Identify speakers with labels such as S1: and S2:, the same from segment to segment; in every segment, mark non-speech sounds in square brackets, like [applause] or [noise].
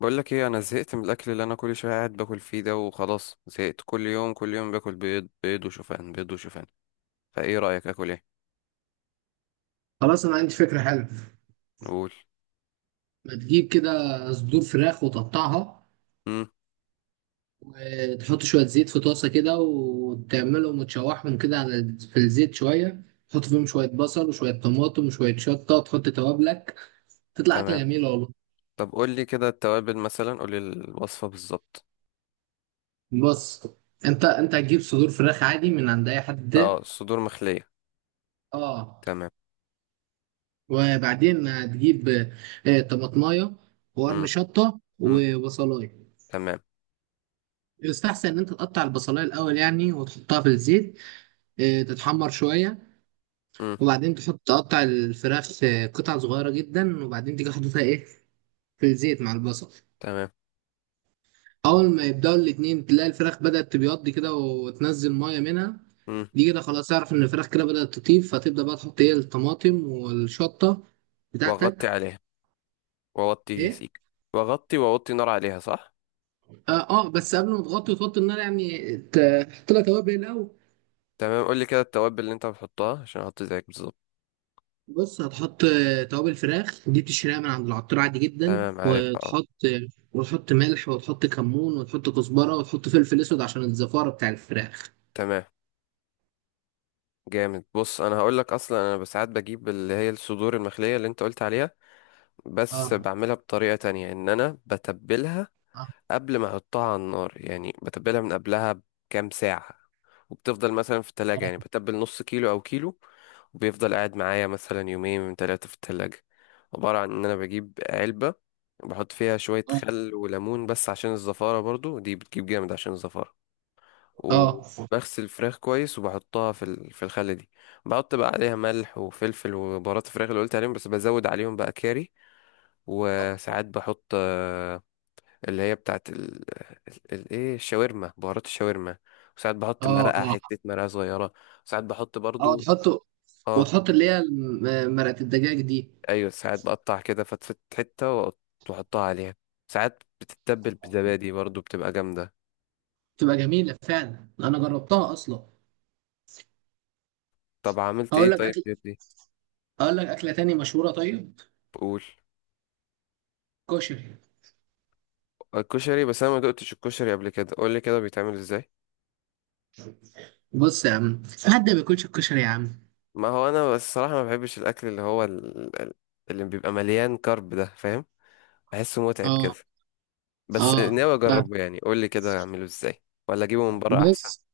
S1: بقول لك ايه؟ انا زهقت من الاكل اللي انا كل شويه قاعد باكل فيه ده، وخلاص زهقت، كل يوم كل يوم باكل بيض، بيض وشوفان، بيض وشوفان. فايه رايك اكل ايه؟
S2: خلاص، انا عندي فكره حلوه.
S1: نقول.
S2: ما تجيب كده؟ صدور فراخ وتقطعها.
S1: امم.
S2: تحط شويه زيت في طاسه كده، وتعملهم وتشوحهم كده على في الزيت شويه. تحط فيهم شويه بصل وشويه طماطم وشويه شطه، تحط توابلك. تطلع اكله
S1: تمام.
S2: جميله والله.
S1: طب قول لي كده التوابل مثلا، قول لي الوصفه بالظبط.
S2: بص، انت هتجيب صدور فراخ عادي من عند اي
S1: اه
S2: حد.
S1: الصدور مخليه.
S2: اه،
S1: تمام.
S2: وبعدين هتجيب طماطمايه وقرن
S1: امم
S2: شطه
S1: امم.
S2: وبصلايه.
S1: تمام.
S2: يستحسن ان انت تقطع البصلايه الاول يعني وتحطها في الزيت، تتحمر شويه.
S1: امم.
S2: وبعدين تقطع الفراخ في قطع صغيرة جدا، وبعدين تيجي حاططها ايه في الزيت مع البصل.
S1: تمام.
S2: أول ما يبدأوا الاتنين تلاقي الفراخ بدأت تبيض كده وتنزل مية منها.
S1: امم.
S2: دي كده خلاص، اعرف إن الفراخ كده بدأت تطيب، فتبدأ بقى تحط ايه الطماطم والشطة
S1: واغطي
S2: بتاعتك.
S1: عليها. واوطي
S2: ايه؟
S1: سيك. واغطي واوطي نار عليها، صح؟
S2: اه، بس قبل ما تغطي وتوطي النار، يعني تحط لها توابل الأول.
S1: تمام، قول لي كده التوابل اللي انت بتحطها عشان احط زيك بالظبط.
S2: بص، هتحط توابل فراخ دي بتشتريها من عند العطار عادي جدا،
S1: تمام عارفها اه.
S2: وتحط، وتحط ملح وتحط كمون وتحط كزبرة وتحط فلفل اسود عشان الزفارة بتاع الفراخ.
S1: تمام. جامد، بص انا هقول لك. اصلا انا ساعات بجيب اللي هي الصدور المخليه اللي انت قلت عليها، بس
S2: اه،
S1: بعملها بطريقه تانية، ان انا بتبلها
S2: اه،
S1: قبل ما احطها على النار يعني. بتبلها من قبلها بكام ساعه، وبتفضل مثلا في التلاجة. يعني بتبل نص كيلو او كيلو، وبيفضل قاعد معايا مثلا يومين من ثلاثه في التلاجة. عباره عن ان انا بجيب علبه وبحط فيها شويه
S2: اه،
S1: خل وليمون، بس عشان الزفاره، برضو دي بتجيب جامد عشان الزفاره.
S2: اه،
S1: وبغسل الفراخ كويس وبحطها في في الخلة دي. بحط بقى عليها ملح وفلفل وبهارات الفراخ اللي قلت عليهم، بس بزود عليهم بقى كاري. وساعات بحط اللي هي بتاعت ايه، الشاورما، بهارات الشاورما. وساعات بحط
S2: اه،
S1: مرقة،
S2: اه،
S1: حتة مرقة صغيرة. وساعات بحط
S2: اه،
S1: برضو،
S2: تحطه.
S1: اه.
S2: وتحط اللي هي مرقة الدجاج دي.
S1: ايوه، ساعات بقطع كده فتفت حتة، واحطها عليها. ساعات بتتبل بزبادي برضو، بتبقى جامدة.
S2: بتبقى جميلة فعلا، انا جربتها اصلا.
S1: طب عملت ايه
S2: هقول لك
S1: طيب
S2: اكل
S1: غير دي؟
S2: هقول لك اكلة تاني مشهورة، طيب.
S1: قول.
S2: كشري.
S1: الكشري، بس انا ما دقتش الكشري قبل كده، قول لي كده بيتعمل ازاي.
S2: بص يا عم، حد ما بياكلش الكشري يا عم.
S1: ما هو انا بس الصراحه ما بحبش الاكل اللي هو اللي بيبقى مليان كارب ده، فاهم؟ بحسه متعب كده.
S2: اه،
S1: بس
S2: اه،
S1: ناوي اجربه يعني، قول لي كده اعمله ازاي، ولا اجيبه من بره احسن؟
S2: بص.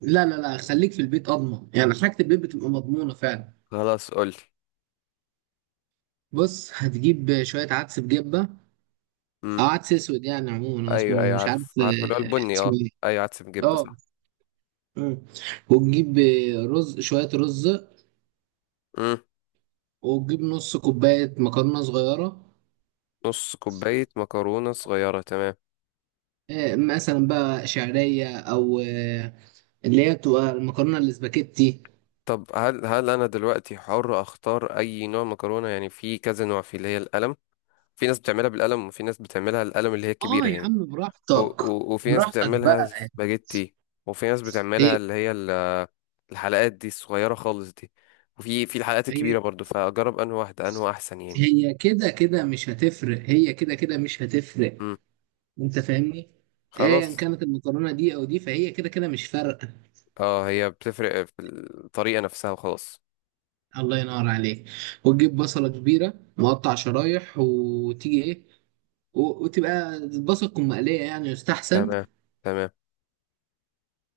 S2: لا، لا، لا، خليك في البيت اضمن، يعني حاجه البيت بتبقى مضمونه فعلا.
S1: خلاص قول لي.
S2: بص، هتجيب شويه عدس بجبه او
S1: امم.
S2: عدس اسود، يعني عموما هو
S1: ايوه
S2: اسمه
S1: ايوه،
S2: مش عارف،
S1: عارف عارف اللي هو البني،
S2: اسمه
S1: اه.
S2: ايه.
S1: ايوه عدس بجبه،
S2: اه.
S1: صح.
S2: مم. وتجيب شويه رز.
S1: امم.
S2: وتجيب نص كوبايه مكرونه صغيره،
S1: نص كوبايه مكرونه صغيره، تمام.
S2: مثلا بقى شعريه، او اللي هي بتبقى المكرونه الاسباجيتي.
S1: طب هل انا دلوقتي حر اختار اي نوع مكرونه يعني؟ في كذا نوع، في اللي هي القلم، في ناس بتعملها بالقلم، وفي ناس بتعملها القلم اللي هي
S2: اه
S1: كبيرة
S2: يا
S1: يعني،
S2: عم، براحتك.
S1: وفي ناس
S2: براحتك
S1: بتعملها
S2: بقى.
S1: سباجيتي، وفي ناس
S2: هي
S1: بتعملها اللي هي الحلقات دي الصغيرة خالص دي، وفي الحلقات
S2: هي
S1: الكبيرة برضو. فأجرب أنهي واحدة أنهي أحسن يعني؟
S2: هي كده كده مش هتفرق، هي كده كده مش هتفرق.
S1: مم.
S2: انت فاهمني؟ ايا
S1: خلاص.
S2: كانت المكرونه دي او دي، فهي كده كده مش فارقه.
S1: اه، هي بتفرق في الطريقة نفسها وخلاص.
S2: الله ينور عليك. وتجيب بصله كبيره مقطع شرايح وتيجي ايه، وتبقى البصل تكون مقليه يعني يستحسن.
S1: تمام. تمام.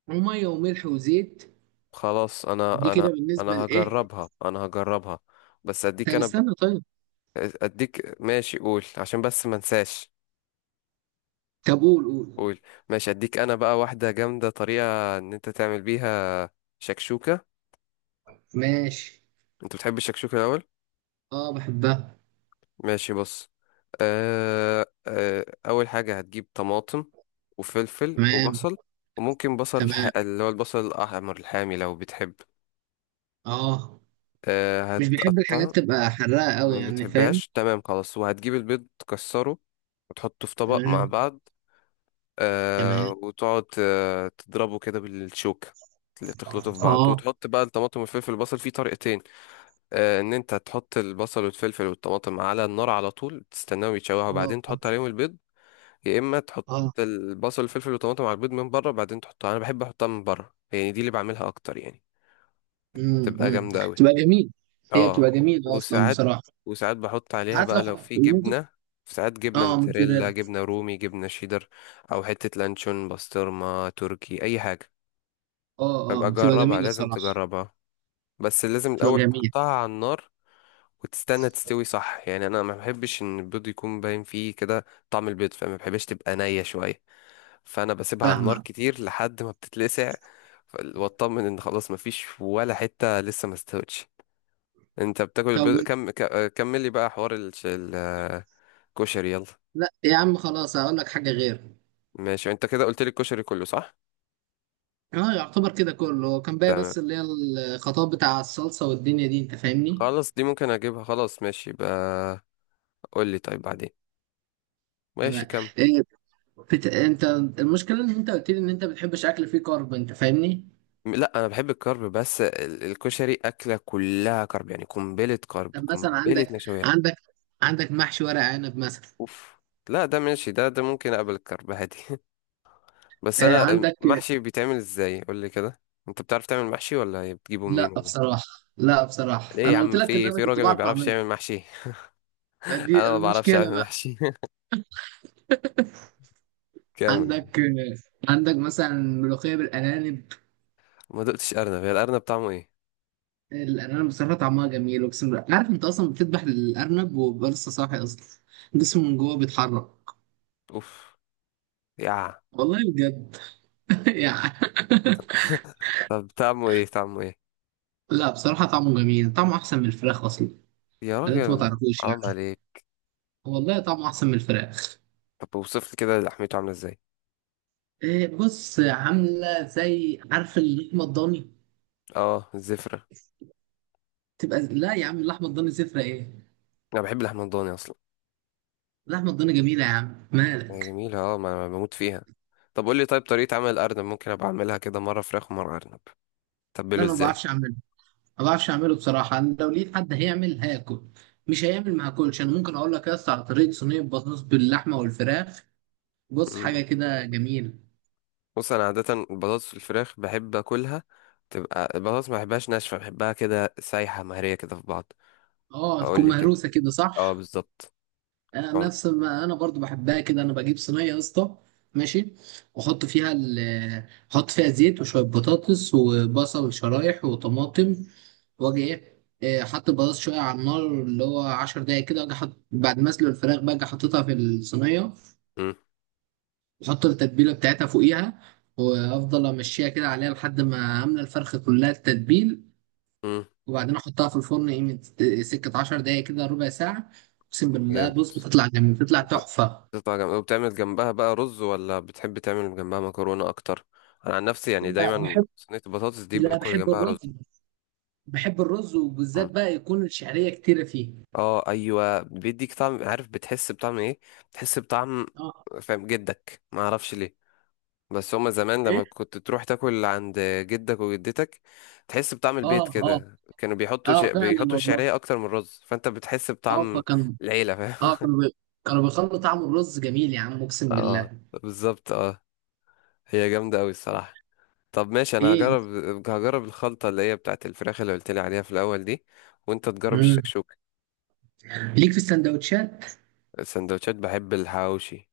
S2: وميه وملح وزيت.
S1: خلاص،
S2: دي
S1: أنا أنا
S2: كده
S1: أنا
S2: بالنسبه لايه.
S1: هجربها، أنا هجربها. بس أديك
S2: طب استنى طيب.
S1: أديك، ماشي قول عشان بس ما انساش.
S2: طب قول قول.
S1: قول. ماشي، أديك أنا بقى واحدة جامدة طريقة إن أنت تعمل بيها: شكشوكة.
S2: ماشي.
S1: انت بتحب الشكشوكة الاول؟
S2: اه، بحبها.
S1: ماشي بص. اول حاجة هتجيب طماطم وفلفل
S2: تمام،
S1: وبصل، وممكن بصل
S2: تمام.
S1: اللي هو البصل الاحمر الحامي لو بتحب.
S2: اه، مش بحب
S1: هتقطع.
S2: الحاجات تبقى حراقه قوي،
S1: ما
S2: يعني فاهم؟
S1: بتحبهاش، تمام خلاص. وهتجيب البيض تكسره وتحطه في طبق مع
S2: تمام،
S1: بعض.
S2: تمام.
S1: وتقعد تضربه كده بالشوكة، اللي تخلطه في بعض.
S2: اه،
S1: وتحط بقى الطماطم والفلفل والبصل في طريقتين: ان انت تحط البصل والفلفل والطماطم على النار على طول، تستناهم يتشوحوا،
S2: اه،
S1: بعدين تحط عليهم البيض. يا اما تحط
S2: اه.
S1: البصل والفلفل والطماطم على البيض من بره، بعدين تحطها. انا بحب احطها من بره يعني، دي اللي بعملها اكتر يعني. تبقى جامده قوي،
S2: بتبقى جميل. هي
S1: اه.
S2: بتبقى جميلة أصلا
S1: وساعات
S2: بصراحة.
S1: وساعات بحط عليها
S2: ساعات لو
S1: بقى لو في
S2: ممكن.
S1: جبنه، ساعات جبنه
S2: اه، موتزاريلا.
S1: موتزاريلا، جبنه رومي، جبنه شيدر، او حته لانشون، بسطرمه تركي، اي حاجه.
S2: اه،
S1: فابقى
S2: اه، بتبقى
S1: جربها،
S2: جميلة
S1: لازم
S2: صراحة.
S1: تجربها. بس لازم
S2: بتبقى
S1: الاول
S2: جميلة.
S1: تحطها على النار وتستنى تستوي صح يعني. انا ما بحبش ان البيض يكون باين فيه كده طعم البيض، فما بحبش تبقى نية شوية، فانا بسيبها على النار
S2: فاهمة.
S1: كتير لحد ما بتتلسع. واطمن ان خلاص ما فيش ولا حتة لسه ما استوتش. انت بتاكل البيض
S2: كون
S1: كم ك- آه، كمل لي بقى حوار الكشري يلا.
S2: لا يا عم، خلاص هقول لك حاجة غير.
S1: ماشي، انت كده قلت لي الكشري كله، صح؟
S2: اه، يعتبر كده كله هو كان باقي،
S1: تمام.
S2: بس اللي هي الخطاب بتاع الصلصة والدنيا دي، أنت فاهمني؟
S1: خلاص دي ممكن اجيبها، خلاص ماشي بقى. قول لي طيب بعدين. ماشي
S2: تمام.
S1: كمل.
S2: إيه. أنت، المشكلة إن أنت قلت لي إن أنت بتحبش أكل فيه كارب، أنت فاهمني؟
S1: لا انا بحب الكرب، بس الكشري اكله كلها كرب يعني، قنبله كرب،
S2: طب مثلا
S1: قنبله
S2: عندك
S1: نشويات.
S2: عندك عندك محشي ورق عنب مثلا،
S1: اوف. لا ده ماشي، ده ممكن اقبل الكرب عادي [laughs] بس انا،
S2: عندك.
S1: محشي بيتعمل ازاي؟ قول لي كده. انت بتعرف تعمل محشي ولا إيه؟ بتجيبه
S2: لا
S1: منين ولا إيه؟
S2: بصراحة. لا بصراحة،
S1: ليه يا
S2: أنا قلت
S1: عم،
S2: لك اللي
S1: في
S2: أنا
S1: في
S2: كنت
S1: راجل ما
S2: بعرف
S1: بيعرفش
S2: أعمله.
S1: يعمل محشي [laughs]
S2: دي
S1: انا ما بعرفش
S2: المشكلة
S1: اعمل
S2: بقى.
S1: محشي [laughs] كامل.
S2: عندك عندك مثلا ملوخية بالأرانب.
S1: ما دقتش ارنب. هي الارنب طعمه ايه؟
S2: الأرانب بصراحة طعمها جميل، أقسم بالله. عارف أنت، أصلا بتذبح الأرنب وبيبقى لسه صاحي أصلا، جسمه من جوه بيتحرك.
S1: اوف. يا.
S2: والله بجد. [laughs] يعني.
S1: طب طعمه ايه، طعمه ايه؟
S2: لا بصراحة، طعمه جميل، طعمه أحسن من الفراخ أصلا،
S1: يا
S2: اللي أنت ما
S1: راجل
S2: تعرفوش يعني.
S1: حرام عليك.
S2: والله طعمه أحسن من الفراخ.
S1: طب اوصف لي كده لحمته عامله ازاي.
S2: بص، عاملة زي عارف اللحمة الضاني.
S1: اه الزفره.
S2: تبقى لا يا عم، اللحمة الضاني زفرة إيه،
S1: انا بحب اللحمه الضاني اصلا.
S2: لحمة الضاني جميلة يا عم
S1: هي
S2: مالك.
S1: جميلة اه، ما انا بموت فيها. طب قول لي طيب طريقة عمل الأرنب، ممكن أبقى أعملها كده مرة فراخ ومرة أرنب.
S2: لا،
S1: تبله
S2: انا ما
S1: إزاي؟
S2: بعرفش اعمله. ما بعرفش اعمله بصراحة، انا لو لقيت حد هيعمل هاكل، مش هيعمل ما هاكلش. انا ممكن اقول لك يا اسطى على طريقة صينية بطاطس باللحمة والفراخ. بص،
S1: مم.
S2: حاجة كده جميلة.
S1: بص، أنا عادة البطاطس الفراخ بحب أكلها، تبقى البطاطس ما بحبهاش ناشفة، بحبها كده سايحة مهرية كده في بعض.
S2: اه،
S1: فقول
S2: تكون
S1: لي كده.
S2: مهروسة كده
S1: اه
S2: صح.
S1: بالظبط.
S2: انا
S1: طعم-
S2: نفس ما انا برضو بحبها كده، انا بجيب صينيه يا اسطى. ماشي. واحط فيها ال احط فيها زيت وشويه بطاطس وبصل شرايح وطماطم. واجي ايه، حط البطاطس شويه على النار، اللي هو 10 دقايق كده، واجي حط بعد ما اسلق الفراخ بقى، اجي حاططها في الصينيه.
S1: مم.
S2: واحط التتبيله بتاعتها فوقيها، وافضل امشيها كده عليها لحد ما املى الفرخه كلها التتبيل.
S1: مم.
S2: وبعدين احطها في الفرن قيمه سكه 10 دقايق كده، ربع ساعه. اقسم بالله،
S1: جامد.
S2: بص بتطلع جميل، بتطلع تحفه.
S1: بتطلع جامد. وبتعمل جنبها بقى رز، ولا بتحب تعمل جنبها مكرونة أكتر؟ أنا عن نفسي يعني
S2: لا،
S1: دايما
S2: بحب.
S1: صينية البطاطس دي
S2: لا،
S1: باكل
S2: بحب
S1: جنبها
S2: الرز.
S1: رز.
S2: بحب الرز، وبالذات بقى يكون الشعرية كتيرة فيه.
S1: اه ايوه، بيديك طعم، عارف بتحس بطعم ايه؟ بتحس بطعم
S2: اه.
S1: فاهم جدك، ما اعرفش ليه. بس هما زمان
S2: ايه.
S1: لما كنت تروح تاكل عند جدك وجدتك تحس بطعم
S2: اه،
S1: البيت
S2: اه.
S1: كده. كانوا بيحطوا
S2: اه فعلا
S1: بيحطوا
S2: والله.
S1: الشعريه اكتر من الرز، فانت بتحس
S2: اه
S1: بطعم
S2: فكان،
S1: العيله،
S2: اه،
S1: فاهم؟
S2: كانوا بيخلوا طعم الرز جميل يا عم،
S1: [laughs]
S2: اقسم
S1: اه
S2: بالله.
S1: بالظبط اه. هي جامده قوي الصراحه. طب ماشي، انا
S2: ايه انت؟
S1: هجرب. هجرب الخلطه اللي هي بتاعت الفراخ اللي قلت لي عليها في الاول دي. وانت تجرب
S2: مم.
S1: الشكشوك.
S2: ليك في السندوتشات.
S1: السندوتشات بحب الحواوشي.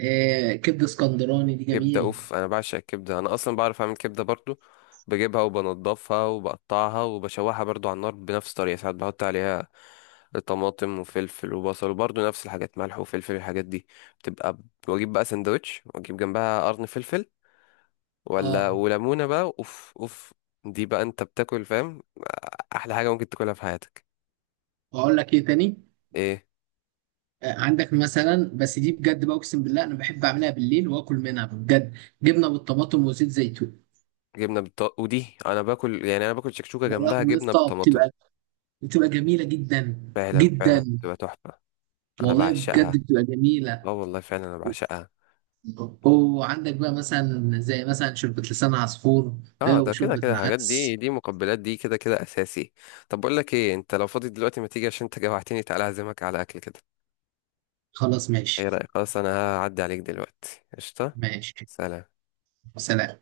S2: كبدة اسكندراني دي
S1: كبدة،
S2: جميل.
S1: اوف انا بعشق الكبدة. انا اصلا بعرف اعمل كبدة برضو. بجيبها وبنضفها وبقطعها وبشوحها برضو على النار بنفس الطريقة. ساعات بحط عليها طماطم وفلفل وبصل، وبرضو نفس الحاجات، ملح وفلفل الحاجات دي. بتبقى واجيب بقى سندوتش واجيب جنبها قرن فلفل، ولا
S2: اه،
S1: وليمونة بقى، اوف اوف. دي بقى انت بتاكل، فاهم، احلى حاجة ممكن تاكلها في حياتك.
S2: واقول لك ايه تاني.
S1: ايه.
S2: عندك مثلا، بس دي بجد بقى اقسم بالله، انا بحب اعملها بالليل واكل منها بجد. جبنه بالطماطم وزيت زيتون.
S1: ودي انا باكل يعني، انا باكل شكشوكة
S2: يا
S1: جنبها
S2: لهوي يا
S1: جبنة
S2: اسطى،
S1: بالطماطم.
S2: بتبقى جميلة جدا،
S1: فعلا فعلا
S2: جدا،
S1: بتبقى تحفة. انا
S2: والله بجد
S1: بعشقها.
S2: بتبقى
S1: اه
S2: جميلة.
S1: والله فعلا انا بعشقها.
S2: وعندك بقى مثلا زي مثلا شوربة لسان عصفور،
S1: اه، ده كده
S2: وشوربة
S1: كده الحاجات دي،
S2: العدس.
S1: دي مقبلات، دي كده كده اساسي. طب بقول لك ايه، انت لو فاضي دلوقتي ما تيجي؟ عشان انت جوعتني، تعالى اعزمك على اكل كده.
S2: خلاص
S1: ايه
S2: ماشي.
S1: رايك؟ خلاص انا هعدي عليك دلوقتي، قشطه.
S2: ماشي.
S1: سلام.
S2: سلام.